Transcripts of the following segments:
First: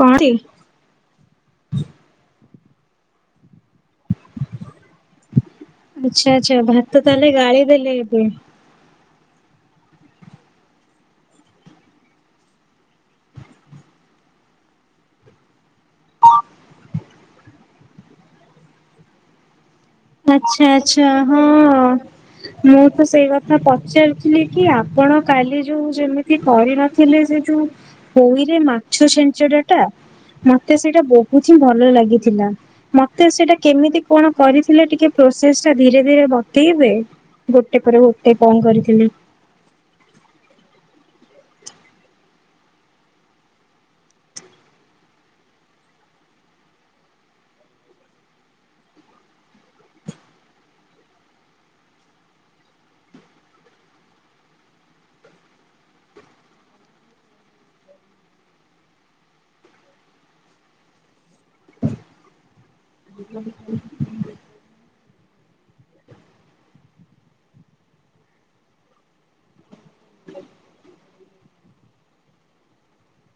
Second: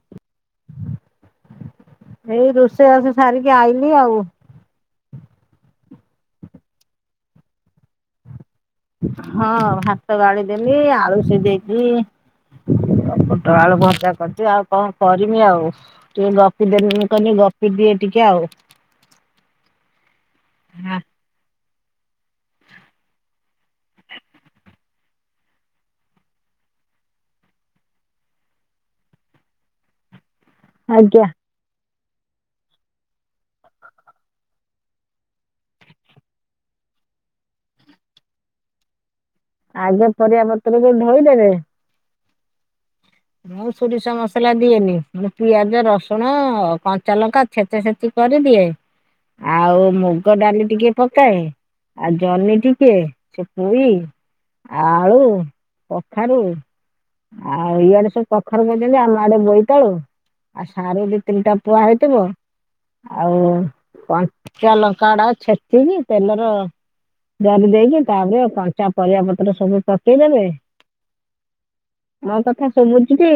କଅଁରି [inaudible] ସେ ଆସ ସାରିକ ଆଇଲି ଆଉ। [inaudible] ଆଛା ଆଚ୍ଛା ଭାତ ତ ତାହଲେ ଗାଳି ଦେଲେ ଏବେ। ହଁ ଭାତ ଗଳିଦେଲିି ଆଳୁ ସିଜେଇ ଦେଇକି ପୁଟଳ ଆଳୁ ଭଜା କରିଛି ଆଉ କଣ କରିମି। ଆଉ ଟିକେ ଗପି ଦେଲି କନି ଗପି ଦିଏ ଟିକେ ଆଉ। [inaudible] ଆଚ୍ଛା ଆଚ୍ଛା ହଁ। ମୁଁ ତ ସେଇ କଥା ପଚାରିଥିଲି କି ଆପଣ କାଲି ଯୋଉ ଯେମିତି କରିନଥିଲେ ସେ ଯୋଉ ପୋଇରେ ମାଛ ଛେଞ୍ଚଡାଟା ମତେ ସେଇଟା ଆଜ୍ଞା ବହୁତ ହିଁ ଭଲ ଲାଗେ। ମତେ ସେଟା କେମିତି କଣ କରି ଥିଲେ ଟିକେ ପ୍ରୋସେସ ଟା ଧୀରେ ଧୀରେ ବତେଇବେ ଗୋଟେ ପରେ ଗୋଟେ କଣ କରିଥିଲି। ଆଗେ ପରିବା ପତ୍ର କୁ ଧୋଇଦେବେ। ମୁଁ ସୋରିଷ ମସଲା ଦିଏନି ମୁଁ ପିଆଜ ରସୁଣ କଞ୍ଚା ଲଙ୍କା ଛେଚା ଛେଚି କରିଦିଏ। ଆଉ ମୁଗ ଡାଲି ଟିକେ ପକାଏ। ଆଉ ଜହ୍ନି ଟିକେ ସେ ପୋଇ ଆଳୁ କଖାରୁ ଆଉ ଇଆଡେ ସ ପଖର କରିଛନ୍ତି ଆମ ଆଡେ ବୋଇତାଳୁ ଆଉ ସାର ଦି ତିନିଟା ପୁଆ ହେଇଥିବ। ଆଉ କଞ୍ଚା ଲଙ୍କା ଟା ଛେଚିକି ତେଲର ଜରି ଦେଇେଇକି ତାପରେ କଞ୍ଚା ପରିବା ପତ୍ର ସବୁ ପକେଇଦେବେ। [inaudible] ମୋ କଥା ସବୁଛିକି?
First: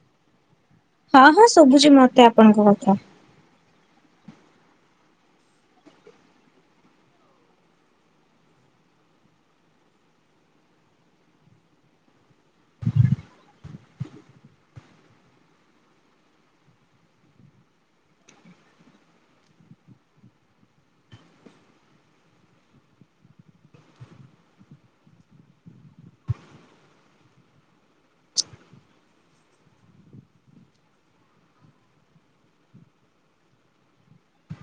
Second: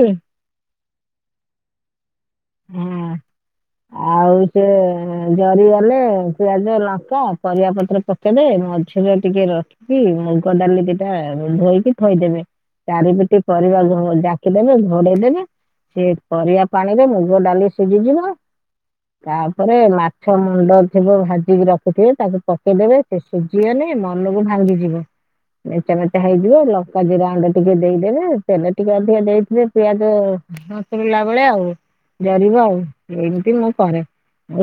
ହଁ ହଁ ସବୁଛି ମତେ ଆପଣଙ୍କ ହଁ କଥା। ଆଉ ସେ ଜରିଗଲେ ପିଆଜ ଲଙ୍କା ପରିବା ପତ୍ର ପକେଇଦେବେ। ମଝିରେ ଟିକେ ରଖିକି ମୁଗ ଡାଲି ଦିଟା ଧୋଇକି ଥୋଇଦେବେ। ଚାରିପିଟି ପରିବା ଜାକି ରଖିଦେବେ ଘଡେଇଦବେ ସେ ପରିବା ପାଣିରେ ମୁଗ ଡାଲି ସିଝିଯିବ। ତାପରେ ମାଛ ମୁଣ୍ଡ ଥିବ ଭାଜିିକି ରଖୁଥିବେ। ତାକୁ ପକେଇଦବେ ସେ ସୁଝିଗଲେ ମନକୁ ଭାଙ୍ଗିଯିବ। ଲେଚା ମେଚା ହେଇଯିବ ଲଙ୍କା ଜିରା ଆଣ୍ଡେ ଟିକେ ଦେଇଦେବେ। ତେଲ ଟିକେ ଅ ଟିକେ ଦେଇଥିଲେ ପିଆଜ ମସଲା ଭଳିଆ ବେଳେ ଆଉ ଜରିବ। ଆଉ ଏମିତି ମୁଁ କରେ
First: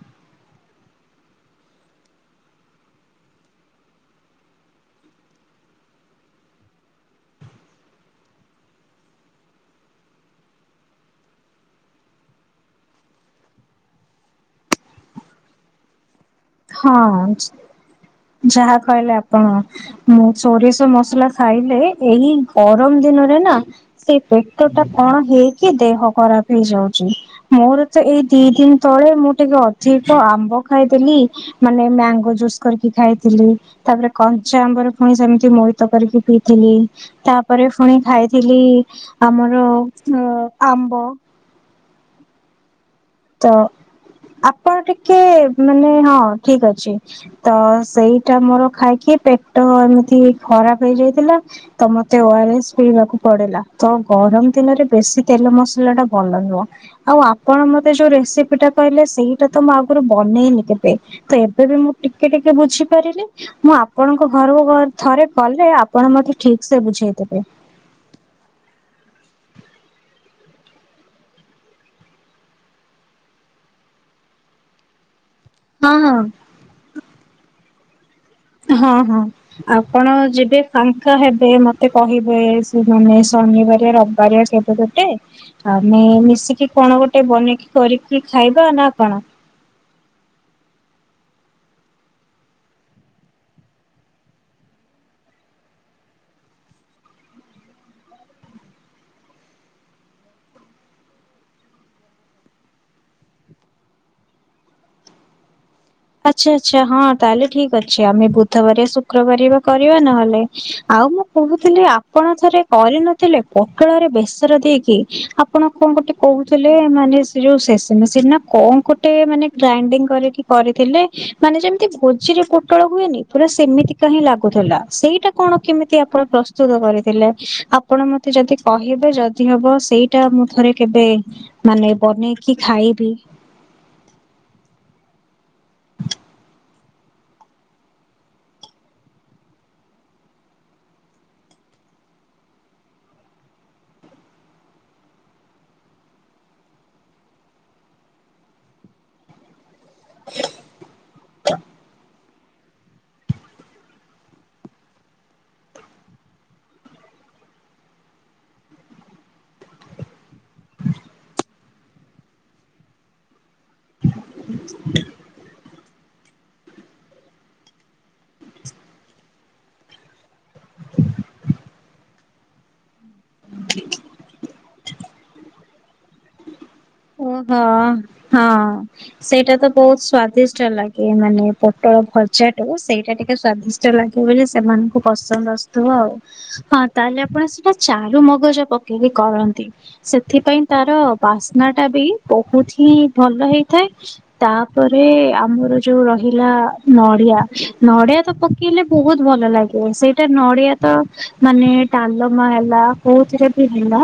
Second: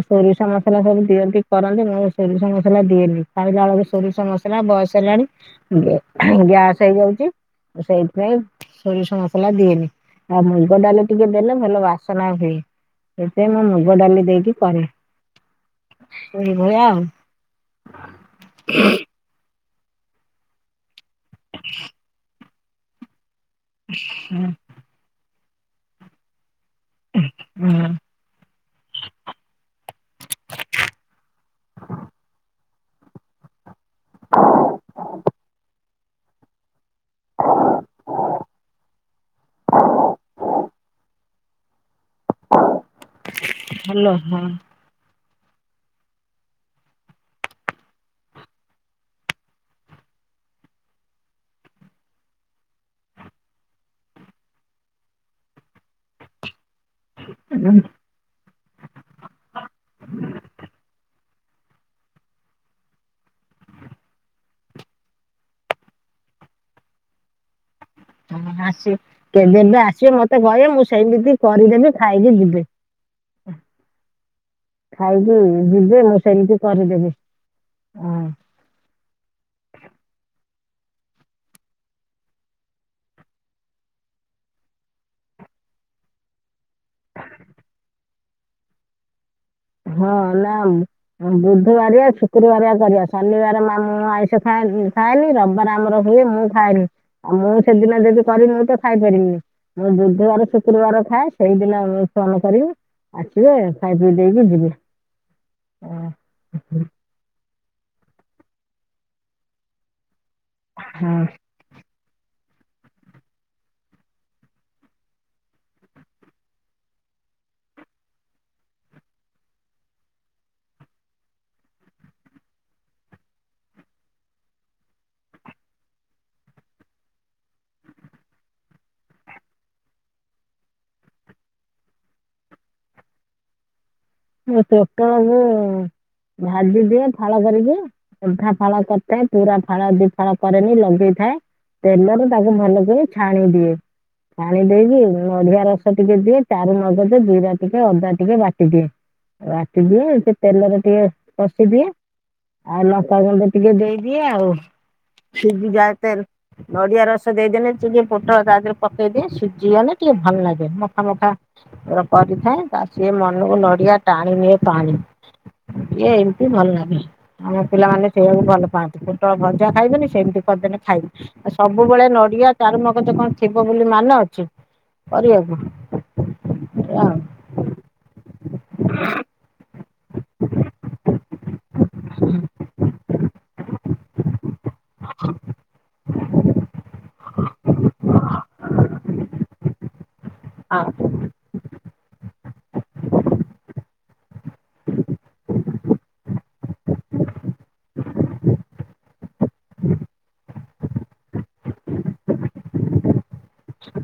ସୋରିଷ ମସଲା ସବୁ ଦିଅନ୍ତି କରନ୍ତି ମୁଁ ସୋରିଷ ମସଲା ଦିଏନି। ଖାଳିିଲା ବଳରେ ସୋରିଷ ମସଲା ବୟସ ହେଲାଣି ଗ୍ୟାସ୍ ହେଇଯାଉଛି। ସେଇଥିପାଇଁ ସୋରିଷ ମସଲା ଦିଏନି ଆଉ ମୁଗ ଡାଲି ଟିକେ ଦେଲେ ଭଲ ବାସନା ହୁଏ। ସେଥିାଇଁ ମୁଁ ମୁଗ ଡାଲି ଦେଇକି କରେ। ଏଇଭଳିଆ ହଁ ଆଉ ଯାହା କହିଲେ ଆପଣ। ମୁଁ ସୋରିଷ ମ ସଲା ଖାଇଲେ ଏଇ ଗରମ ଦିନରେ ନା ସେ ପେଟ ଟା କଣ ହେଇ କି ଦେହ ଖରା ହେଇଯାଉଚି ମୋର ତ ଏଇ ଦି ଦିନ ତଳେ ମୁଁ ଟିକେ ଅଧିକ ଆମ୍ବ ଖାଇଦେଲି। ମାନେ ମ୍ୟାଙ୍ଗୋ ଜୁସ୍। କରିକି ଖାଇଥିଲି। ତାପରେ କଞ୍ଚା ଆମ୍ବରେ ପୁଣି ସେମିତି [unintelligible] କରିକି ପିଇଥିଲି। ତାପରେ ପୁଣି ଖାଇଥିଲି ଆମର ଅ ଆମ୍ବ। ତ ଭଲ ହଁ। ଆପଣ ଟିକେ ମାନେ ହଁ ଠିକ ଅଛି ତ ସେଇଟା ମୋର ଖାଇକି ପେଟ ଏମିତି ଖରାପ ହେଇଯାଇଥିଲା ତ ମତେ ଓ ଆର ଏସ୍ ପିଇବାକୁ ପଡିଲା ତ ଗରମ ଦିନରେ ବେଶୀ ତେଲ ମସଲାଟା ଭଲ ନୁହେଁ। ଆଉ ଆପଣ ମ ରେସିପି ଟା କହିଲେ ସେଇଟା ତ ମୁଁ ଆଗରୁ ବନେଇନି କେବେ ତ ଏବେ ବି ମୁଁ ଟିକେ ଟିକେ ବୁଝିପାରିଲି ମୁଁ ଆପଣଙ୍କ ଘରକୁ ଥରେ କଲେ ଆପଣ ମତେ ଠିକ ସେ ବୁଝେଇ ଦେବେ। ହଁ ଆସିବେ ଯେବେ ଆସିବେ ମତେ କହିବେ ମୁଁ ସେମିତି କରିଦେବି ଖାଇକି ଯିବି। ଖାଉ ହୁଁ ହଁ ଯିବେ ହଁ ମୁଁ ସେମିତି କରିଦେବି। ଉଁ ହଁ ହଁ ଆପଣ ଯେବେ ଫାଙ୍କା ହେବେ, ମତେ କହିବେ ସେ ମାନେ ଶନିବାରେ ରବିବାରେ କେବେ ଗୋଟେ ଆମେ ମିଶିକି କଣ ଗୋଟେ ବନେଇକି କରିକି ଖାଇବା ନା କଣ? ହଁ ନା ବୁଧବାରିଆ ଶୁକ୍ରବାରଆ କରିବା ଶନିବାର ମାମଁ ଆଇଁଷ ଖାଏ ଖାଏନି ରବିବାର ଆମର ହୁଏ ମୁଁ ଖାଏନି ଆଉ ମୁଁ ସେଦିନ ଯଦି କରି ମୁୁ ତ ଖାଇପାରିବିନି ମୁଁ ବୁଧବାର ଶୁକ୍ରବାର ଖାଏ ସେଇଦିନ ମୁ ଫୋନ କରିବି ଆସିବେ ଖାଇପି ଦେଇ ଯିବେ। ଆଚ୍ଛା ଆଚ୍ଛା ହଁ ତାହେଲେ ଠିକ୍ ଅଛି ଆମେ ବୁଧବାରିଆ ଶୁକ୍ରବାରିଆ ବା କରିବା ନହେଲେ ଆଉ ହଁ। ମୁଁ କୋହୁଥିଲି ଆ ଆପଣ ଥରେ କରିନଥିଲେ ପୋଟଳରେ ବେସର ଦେଇକି ଆପଣ କଣ ଗୋଟେ କୋହୁଥିଲେ ମାନେ ସେ ଯୋଉ ସେସେ ମେସି ନା କଣ ଗୋଟେ ମାନେ ଗ୍ରାଇଡିଙ୍ଗ କରିକି କରି ଥିଲେ ମାନେ ଯେମିତି ଭୋଜିରେ ପୋଟଳ ହୁଏନି ପୁରା ସେମିତିକା ହିିଁ ଲାଗୁଥିଲା, ସେଇଟା କଣ କେମିତି ଆପଣ ପ୍ରସ୍ତୁତ କରିଥିଲେ ଆପଣ ମତେ ଯଦି କହିବେ ଯଦି ହବ ସେଇଟା ମୁଁ ଥରେ କେବେ ମାନେ ବନେଇକି ଖାଇବି। ପୋଟଳକୁ ଭାଜିଦିଅ ଫାଳ କରିକି ଅଧା ଫାଳ କରିଥାଏ ପୁରା ଫାଳ ଦିଫାଳ କରେନି ଲଗେଇଥାଏ, ତେଲରେ ତାକୁ ଭଲକରି ଛାଣି ଦିଏ, ଛାଣି ଦେଇକି ନଡିିଆ ରସ ଟିକେ ଦିଏ ଚାରୁ ମଗଦ ଜିରା ଟିକେ ଅଦା ଟିକେ ବାଟିଦିଏ। [unintelligible] ଦିଅ ସେ ତେଲରେ ଟିକେ କଷି ଦିଏ। ଆଉ ଲଙ୍କା ଗୁଣ୍ଡ ଟିକେ ଦେଇଦିଏ ଆଉ, ସିଝି ଯାଏ ତେ ନଡିଆ ରସ ଦେଇଦେଲେ ଟିକେ ପୋଟଳ ତା ଦେହରେ ପକେଇଦିଏ ସିଝିଗଲେ ଟିକେ ଭଲ ଲାଗେ ମଖା ମଖା କରିଥାଏ ତା ସିଏ ମନକୁ ନଡିଆ। ଟାଣିଏନି ପାଣି ଇଏ ଏମତି ଭଲ ଲାଗେ, ଆମ ପିଲାମାନେ ସେଇଆକୁ ଭଲ ପାଆନ୍ତି, ପୋଟଳ ଭଜା ଖାଇବେନି ସେମିତି କରିଦେଲେ ଖାଇବି ଆଉ ସବୁବେଳେ ନଡିଆ ଚାରୁମଗ କଣ ଥିବ ବୋଲି ମାନେ ଅଛି କରିବାକୁ। ଆଉ। ଓ ହ। ହଁ ସେଇଟା ତ ବହୁତ ସ୍ଵାଦିଷ୍ଟ ଲାଗେ ମାନେ ପୋଟଳ ଭଜା ଠୁ ସେଇଟା ଟିକେ ସ୍ଵାଦି ଲାଗେ ବୋଲି ସେମାନଙ୍କୁ ପସନ୍ଦ ଆସୁଥିବ ଆଉ, ହଁ ତାହେଲେ ଆପଣ ସେଟା ଚାରୁ ମଗଜ ପ ଟିକେ କରନ୍ତି। ସେଥିପାଇଁ ଆଉ ତାର ବାସ୍ନା। ଟା ବି ବହୁତ ହିଁ ଭଲ ହେଇଥାଏ, ତାପରେ ଆମର ଯୋଉ ରହିଲା ନଡିଆ ନଡିଆ ତ ପକେଇଲେ ବହୁତ ଭଲ ଲାଗେ, ସେଇଟା ନଡିଆ ତ ମାନେ ଡାଲମା ହେଲା କୋଉଥିରେ ବି ହେଲା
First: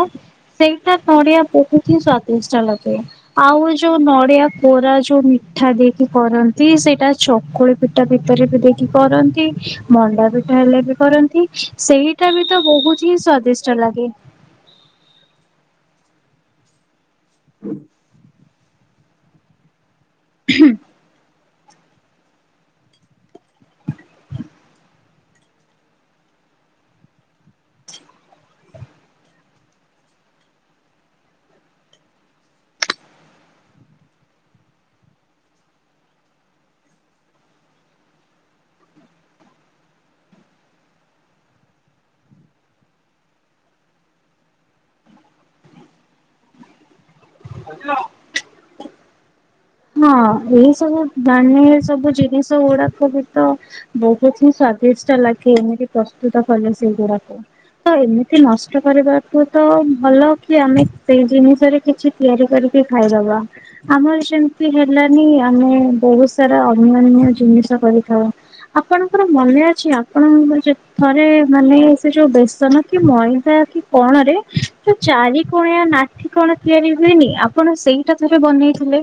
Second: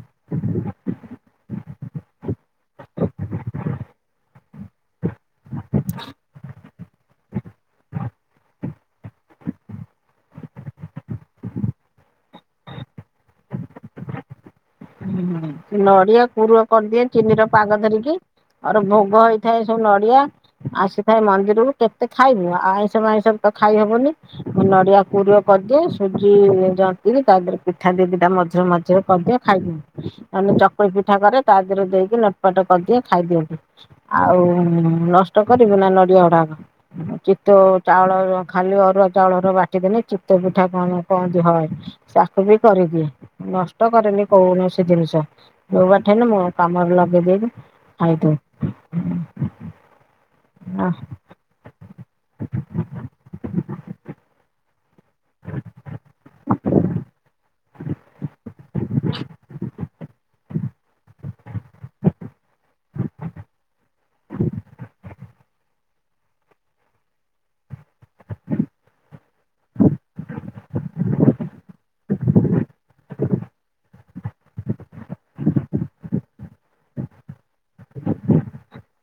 ସେଇଟା ନଡିଆ ବୋହୁତ ହିଁ ସ୍ଵାଦିଷ୍ଟ। [unintelligible] ଆଉ ଯୋଉ ନଡିଆ କୋରା ଯୋଉ ମିଠା ଦେଇକି କରନ୍ତି ସେଇଟା ଚକୁଳି ପିଠା ଭିତରେ ବି ଦେଇକି କରନ୍ତି ମଣ୍ଡା ପିଠା ହେଲେ ବି କରନ୍ତି ସେଇଟା ବି ତ ବହୁତ ହିଁ ସ୍ଵାଦିଷ୍ଟ ଲାଗେ। ନଡିଆ ପୁର କରିଦିଏ। ଚିନିର ପାଗ ଧରିକି ଆର ଭୋଗ ହେଇଥାଏ ସବୁ ନ ଏହା ଆସିଥାଏ ମନ୍ଦିରରୁ କେତେ ଖାଇବୁ ଆଇଁଷ ମାଇଁଷ ତ ଖାଇହବନି ନଡିଆ କୋରୁଅ କରିଦିଏ ସୁଜି ଯନ୍ତି ତାରେ ପିଠା ଦି ଦିଟା ମଝିରେ ମଝିରେ କରିଦିଏ ଖାଇଦିଅ। ମାନେ ଚକୁଳି ପିଠା କରେ ତା ଦେହରେ ଦେଇକି ନଟପଟ କରିଦିଏ ଖାଇଦିଅନ୍ତିୁ ଆଉ ଉମ୍ ଉମ୍ ନଷ୍ଟ କରିବୁ ନା ନଡିଆ ଗୁଡ଼ାକ ଚିତୋଉ ଚାଉଳ ଖାଲି ଅରୁଆ ଚାଉଳର ବାଟିଦେଲେ ଚିତୋଉ ପିଠା କ-କହନ୍ତି ହୁଏ କ-ତାକୁ ବି କରିଦିଏ ନଷ୍ଟ କରେନି କୌଣସି ଜିନିଷ। ଯୋଉବାଟେ ହେଲେ ମୋ କାମରେ ଲ ଆ ହ [inaudible] ହଁ ଏଇ ସବୁ ଧ୍ୟାନେ ସବୁ ଜିନିଷ ଗୁଡାକ ବି ତ ବହୁତ ହିଁ ସ୍ୱା ଲାଗି ଏମିତି ପ୍ରସ୍ତୁତ କଲେ ସେଇଗୁଡାକୁ ତ ଏମିତି ନଷ୍ଟ କରିବାକୁ ତ ଭଲ କି ଆମେ ସେଇ ଜିନିଷରେ କିଛି ତିଆରି କରିକି ଖାଇଦବା ଆମରି ହେଲାନି ଆମେ ବହୁତ ସାରା ଅନ୍ୟନ୍ୟ ଜିନିଷ କରିଥାଉ। ଆପଣଙ୍କର ମନେ ଅଛି ଆପଣଙ୍କ ଯେ ଥରେ ମାନେ ସେ ଯୋଉ ବେସନ କି ମଇଦା କି କଣରେ ଚାରି କୋଣିଆ ନାଠି କଣ ତିଆରି ହୁଏନି ଆପଣ ସେଇଟା ଥରେ ବନେଇଥିଲେ।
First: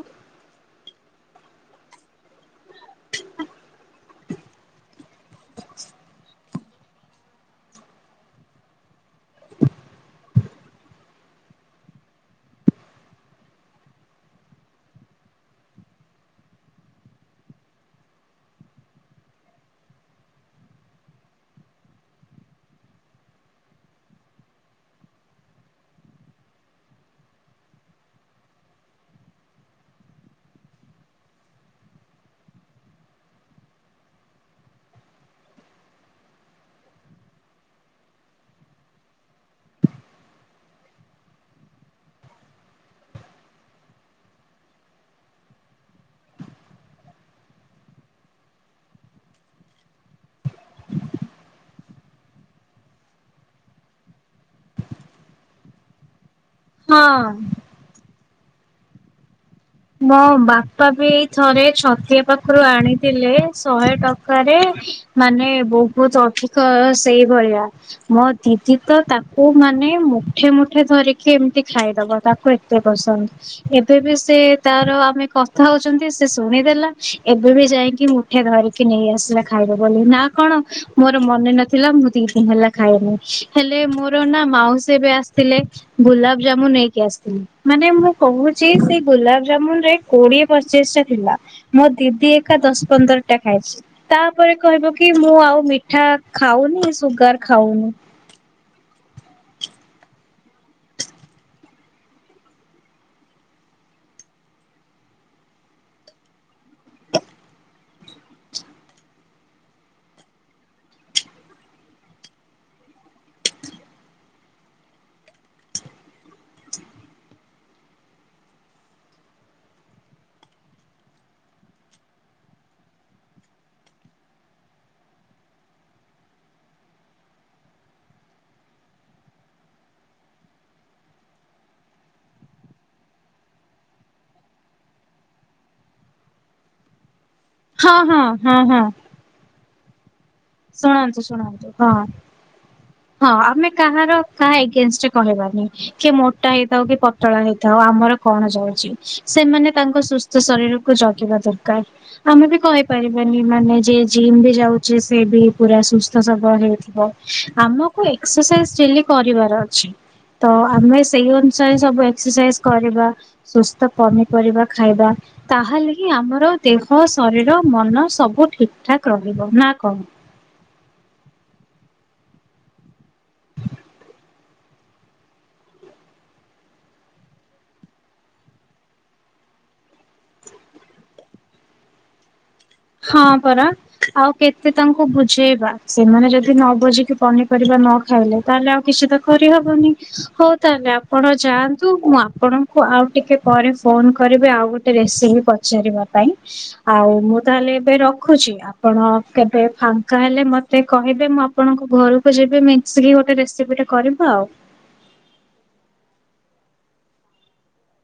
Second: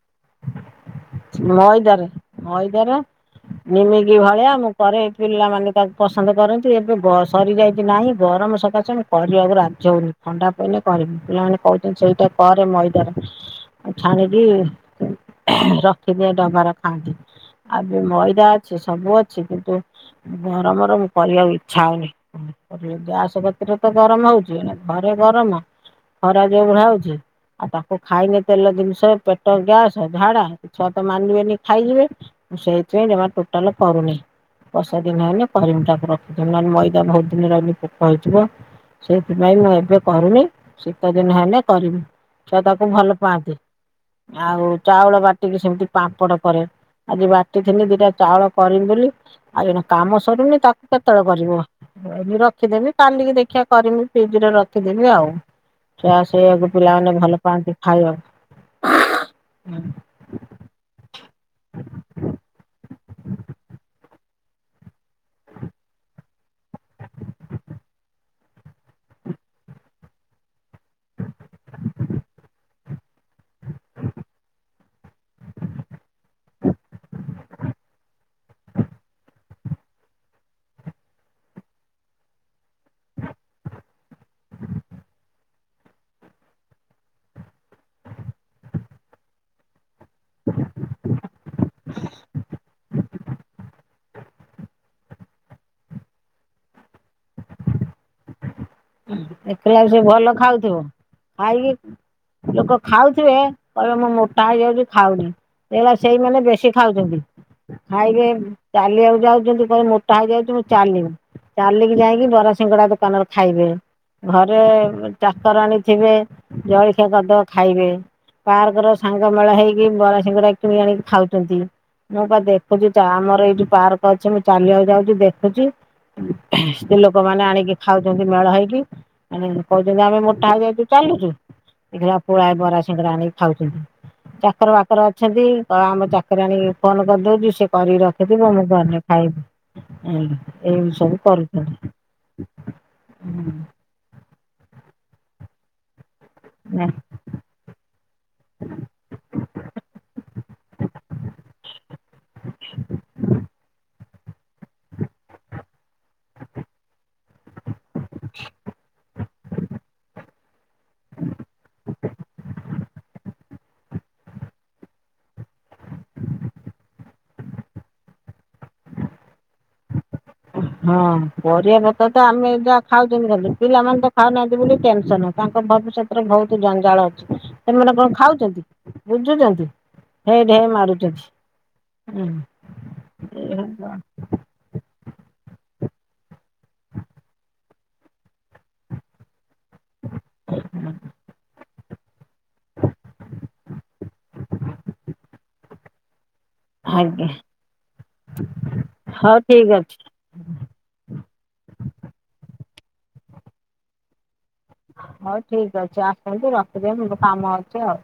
ମଇଦାରେ ମଇଦାରେ ନିମିକି ଏଭଳିଆ ମୁଁ କରେ ପିଲାମାନେ ତାକୁ ପସନ୍ଦ କରନ୍ତି। ଏବେ ଗ- ସରିଯାଇଛି ନାହିଁ ଗରମ ସକାଶେ ମୁଁ କରିବାକୁ ରାଜି ହଉନି ଥଣ୍ଡା ପଡ଼ିଲେ କରିବି ପିଲାମାନେ କହୁଛନ୍ତି ସେଇଟା କରେ ମଇଦାରେ ଆଉ ଛାଣିକି ରଖ ଏଠିନି ଡବାର ଖାଆନ୍ତି ଆ ବି ମଇଦା ଅଛି ସବୁ ଅଛି କିନ୍ତୁ ଗରମର ମୁଁ କରିବାକୁ ଇଚ୍ଛା ହଉନି ଗ୍ୟାସ ଗତିରେ ତ ଗରମ ହଉଛି ଘରେ ଗରମ ଖରା ଯୋଉଭଳିଆ ହଉଚି ଆଉ ତାକୁ ଖାଇଲେ ତେଲ ଜିନିଷ ପେଟ ଗ୍ୟାସ ଝାଡ଼ା ଛୁଆ ତ ମାନିବେନି ଖାଇଯିବେ ମୁଁ ସେଇଥିପାଇଁ ଜମା ଟୋଟାଲ କରୁନି ବର୍ଷା ଦିନ ହେଲେ କରିମି ତାକୁ ରଖି ନହେଲେ ମଇଦା ବହୁତ ଦିନ ରହିଲେ ପୋକ ହେଇଯିବ ସେଇଥିପାଇଁ ମୁଁ ଏବେ କରୁନି। ଶୀତ ଦିନ ହେଲେ କରିମି ଛୁଆ ତାକୁ ଭଲ ପାଆନ୍ତି ଆଉ ଚାଉଳ ବାଟ ଟିକେ ସେମିତି ପାମ୍ପଡ କରେ ଆଜି ବାଟିଥିଲି ଦିଟା ଚାଉଳ କରିମି ବୋଲି ଆଉ ଜଣ କାମ ସରୁନି ତାକୁ କେତେବେଳେ କରିବ ରଖିଦେମି କାଲିକି ଦେଖିବା କରିମି ଫ୍ରିଜ ରେ ରଖିଦେମି ଆଉ। ସେଇଆକୁ ପିଲାମାନେ ହଁ ଭଲ ପାଆନ୍ତି ଖାଇବାକୁ। ହୁଁ। ମୋ ବାପା ବି ଏଇ ଥରେ ଛତିଆ ପାଖରୁ ଆଣିଥିଲେ ଶହେ ଟଙ୍କାରେ ମାନେ ବହୁତ ଅଧିକ ସେଇଭଳିଆ ମୋ ଦିଦି ତ ତାକୁ ମାନେ ମୁଠେ ମୁଠେ ଧରିକି ଏମିତି ଖାଇଦବ ତାକୁ ଏତେ ପସନ୍ଦ ଏବେ ବି ସେ ତାର ଆମେ କଥା ହଉଛନ୍ତି ସେ ଶୁଣିଦେଲା ଏବେ ବି ଯାଇକି ମୁଠେ ଧରିକି ନେଇ ଆସିଲା ଖାଇବ ବୋଲି ନା କଣ ମୋର ମନେ ନଥିଲା ମୁଁ ଦି ଦିନ ହେଲା ଖାଇଲିି ହେଲେ ମୋର ନା ମାଉସୀ ଏବେ ଆସିଥିଲେ ଗୁଲାବ ଜାମୁ ନେଇକି ଆସିଥିଲେ ମାନେ ମୁଁ କହୁଛି ସେ ଗୁଲା ଯେମୁ ରେ କୋଡିଏ ପଚିଶ ଟା ଥିଲା ମୋ ଦିଦି ଏକା ଦଶ ପନ୍ଦର ଟା ଖାଇଛି। ତାପରେ କହିବ କି ମୁଁ ଆଉ ମିଠା ଖାଉନି ସୁଗାର ଖାଉନି। ଦେଖିଲ ସେ ଭଲ ଖାଉଥିବ ଖାଇକି ଲୋକ ଖାଉଥିବେ କହିଲେ ମୁଁ ମୋଟା ହେଇଯାଉଛି ଖାଉନି ଦେଖିଲାବେଳକୁ ସେଇମାନେ ବେଶୀ ଖାଉଛନ୍ତି ଖାଇବେ ଚାଲିବାକୁ ଯାଉଛନ୍ତି କହେ ମୋଟା ହେଇଯାଉଛି ମୁଁ ଚାଲିବି ଚାଲିକି ଯାଇକି ବରାସିିଙ୍ଗଡା ଦୋକାନରେ ଖାଇବେ। ଘରେ ଚାକର ଆଣିଥିବେ ଜଳଖିଆ କଦ ଖାଇବେ ପାର୍କ ର ସାଙ୍ଗ ମେଳ ହେଇକି ବରା ସିଙ୍ଗଡା କିଣି ଆଣିକି ଖାଉଛନ୍ତି ମୁଁ କ ଦେଖୁଛି ଆମର ଏଇ ଯଉ ପାର୍କ ଅଛି ମୁଁ ଚାଲିବାକୁ ଯାଉଛି ଦେଖୁଛି ସ୍ତ୍ରୀ ଲୋକମାନେ ଆଣିକି ଖାଉଛନ୍ତି ମେଳ ହେଇକି। କହୁଛନ୍ତି ଆମେ ମୋଟା ହୋଇଛୁ ଚାଲୁଛୁ ଏ ପୋଳା ବରା ସିଙ୍ଗଡା ଆଣିକି ଖାଉଛନ୍ତି ଚାକର ବାକର ଅଛନ୍ତି ଆମ ଚାକିରିଣି ଆଣିକି ଫୋନ କରିଦଉଛି ସେ ହଁ କରି ରଖିଥିବ ମୁଁ ଘରେ ଖାଇବି। ଏମିତି ଏମିତି ସବୁ ଶୁଣାନ୍ତୁ ଶୁଣାନ୍ତୁ କରୁଛନ୍ତି। ହଁ ହଁ ଆମେ କାହାର କାହା ଏଗେଷ୍ଟ କହିବାନି। କି ମୋଟା ହେଇଥାଉ ନା କି ପତଳା ହେଇଥାଉ ଆମର କଣ ଯାଉଛି ସେମାନେ ତାଙ୍କ ସୁସ୍ଥ ଶରୀରକୁ ଜଗିବା ଦରକାର ଆମେ ବି କହିପାରିବାନି ମାନେ ଯ ଜିମ୍ ବି ଯାଉଛି ସେ ବି ପୁରା ସୁସ୍ ହେଇଥିବ ଆମକୁ ଏକ୍ସରସାଇଜ ଡେ କରିବାର ଅଛି ତ ଆମେ ସେଇ ଅନୁସାରେ ସବୁ ଏକ୍ସରସାଇଜ କରିବା। ସୁସ୍ଥ ପନିପରିବା ଖାଇବା ତାହେଲେ ହି ଆମର ଦେହ ଶରୀର ମନ ସବୁ ଠିକ ଠାକ ରହିବ ନା କଣ ହଁ, ପରିବା ପତର ତ ଆମେ, ଯାହା ଖାଉଛନ୍ତି, ଖାଉଛନ୍ତି ପିଲାମାନେ ତ ଖାଉନାହାନ୍ତି, ବୋଲି ଟେନସନ ୲ ତାଙ୍କ ଭବିଷ୍ୟତରେ ବହୁତ, ଜଞ୍ଜାଳ ଅଛି, ସେମାନେ କଣ ଖାଉଛନ୍ତି, ବୁଝୁଛନ୍ତି ହେ ଢେ, ମାରୁୁଛନ୍ତି। ହଁ, ପରା ଆଉ, କେତେ ତାଙ୍କୁ ବୁ ବୁଝେଇବା, ସେମାନେ ଯଦି ନ ବୁଝିକି ପନି, ପରିବା ନ ଖାଇଲେ ୲ ତାହେଲେ ଆଉ କିଛି, ଦେଖ ହବନି, ହଉ ତାହେଲେ ଆପଣ, ଯାଆ କିନ୍ତୁ, ମୁଁ ଆପଣଙ୍କୁ ଆଉ ଟିକେ ପରେ, ଫୋନ କରିବି ଆଉ ଗୋଟେ ରେସିପି ପଚାରିବା, ପାଇଁ। ଆଉ, ଆଜ୍ଞା ମୁଁ ତା ହେଲେ, ଏବେ ରଖୁଛି ୲ ଆପଣ ହଉ କେବେ ଠିକ ଅଛି ଫାଙ୍କା ହେଲେ, ମତେ କହିବେ, ମୁଁ ଆପଣଙ୍କ ଘରକୁ ଯିବି ୲ ମିଶ୍ରି, ଗୋଟେ ରେସିପି ଟା କରିବା, ଆଉ ୲ ହଉ ଠିକ ଅଛି, ଆସନ୍ତୁ ରଖି ଦିଅନ୍ତୁ, ମୋର କାମ ଅଛି ଆଉ।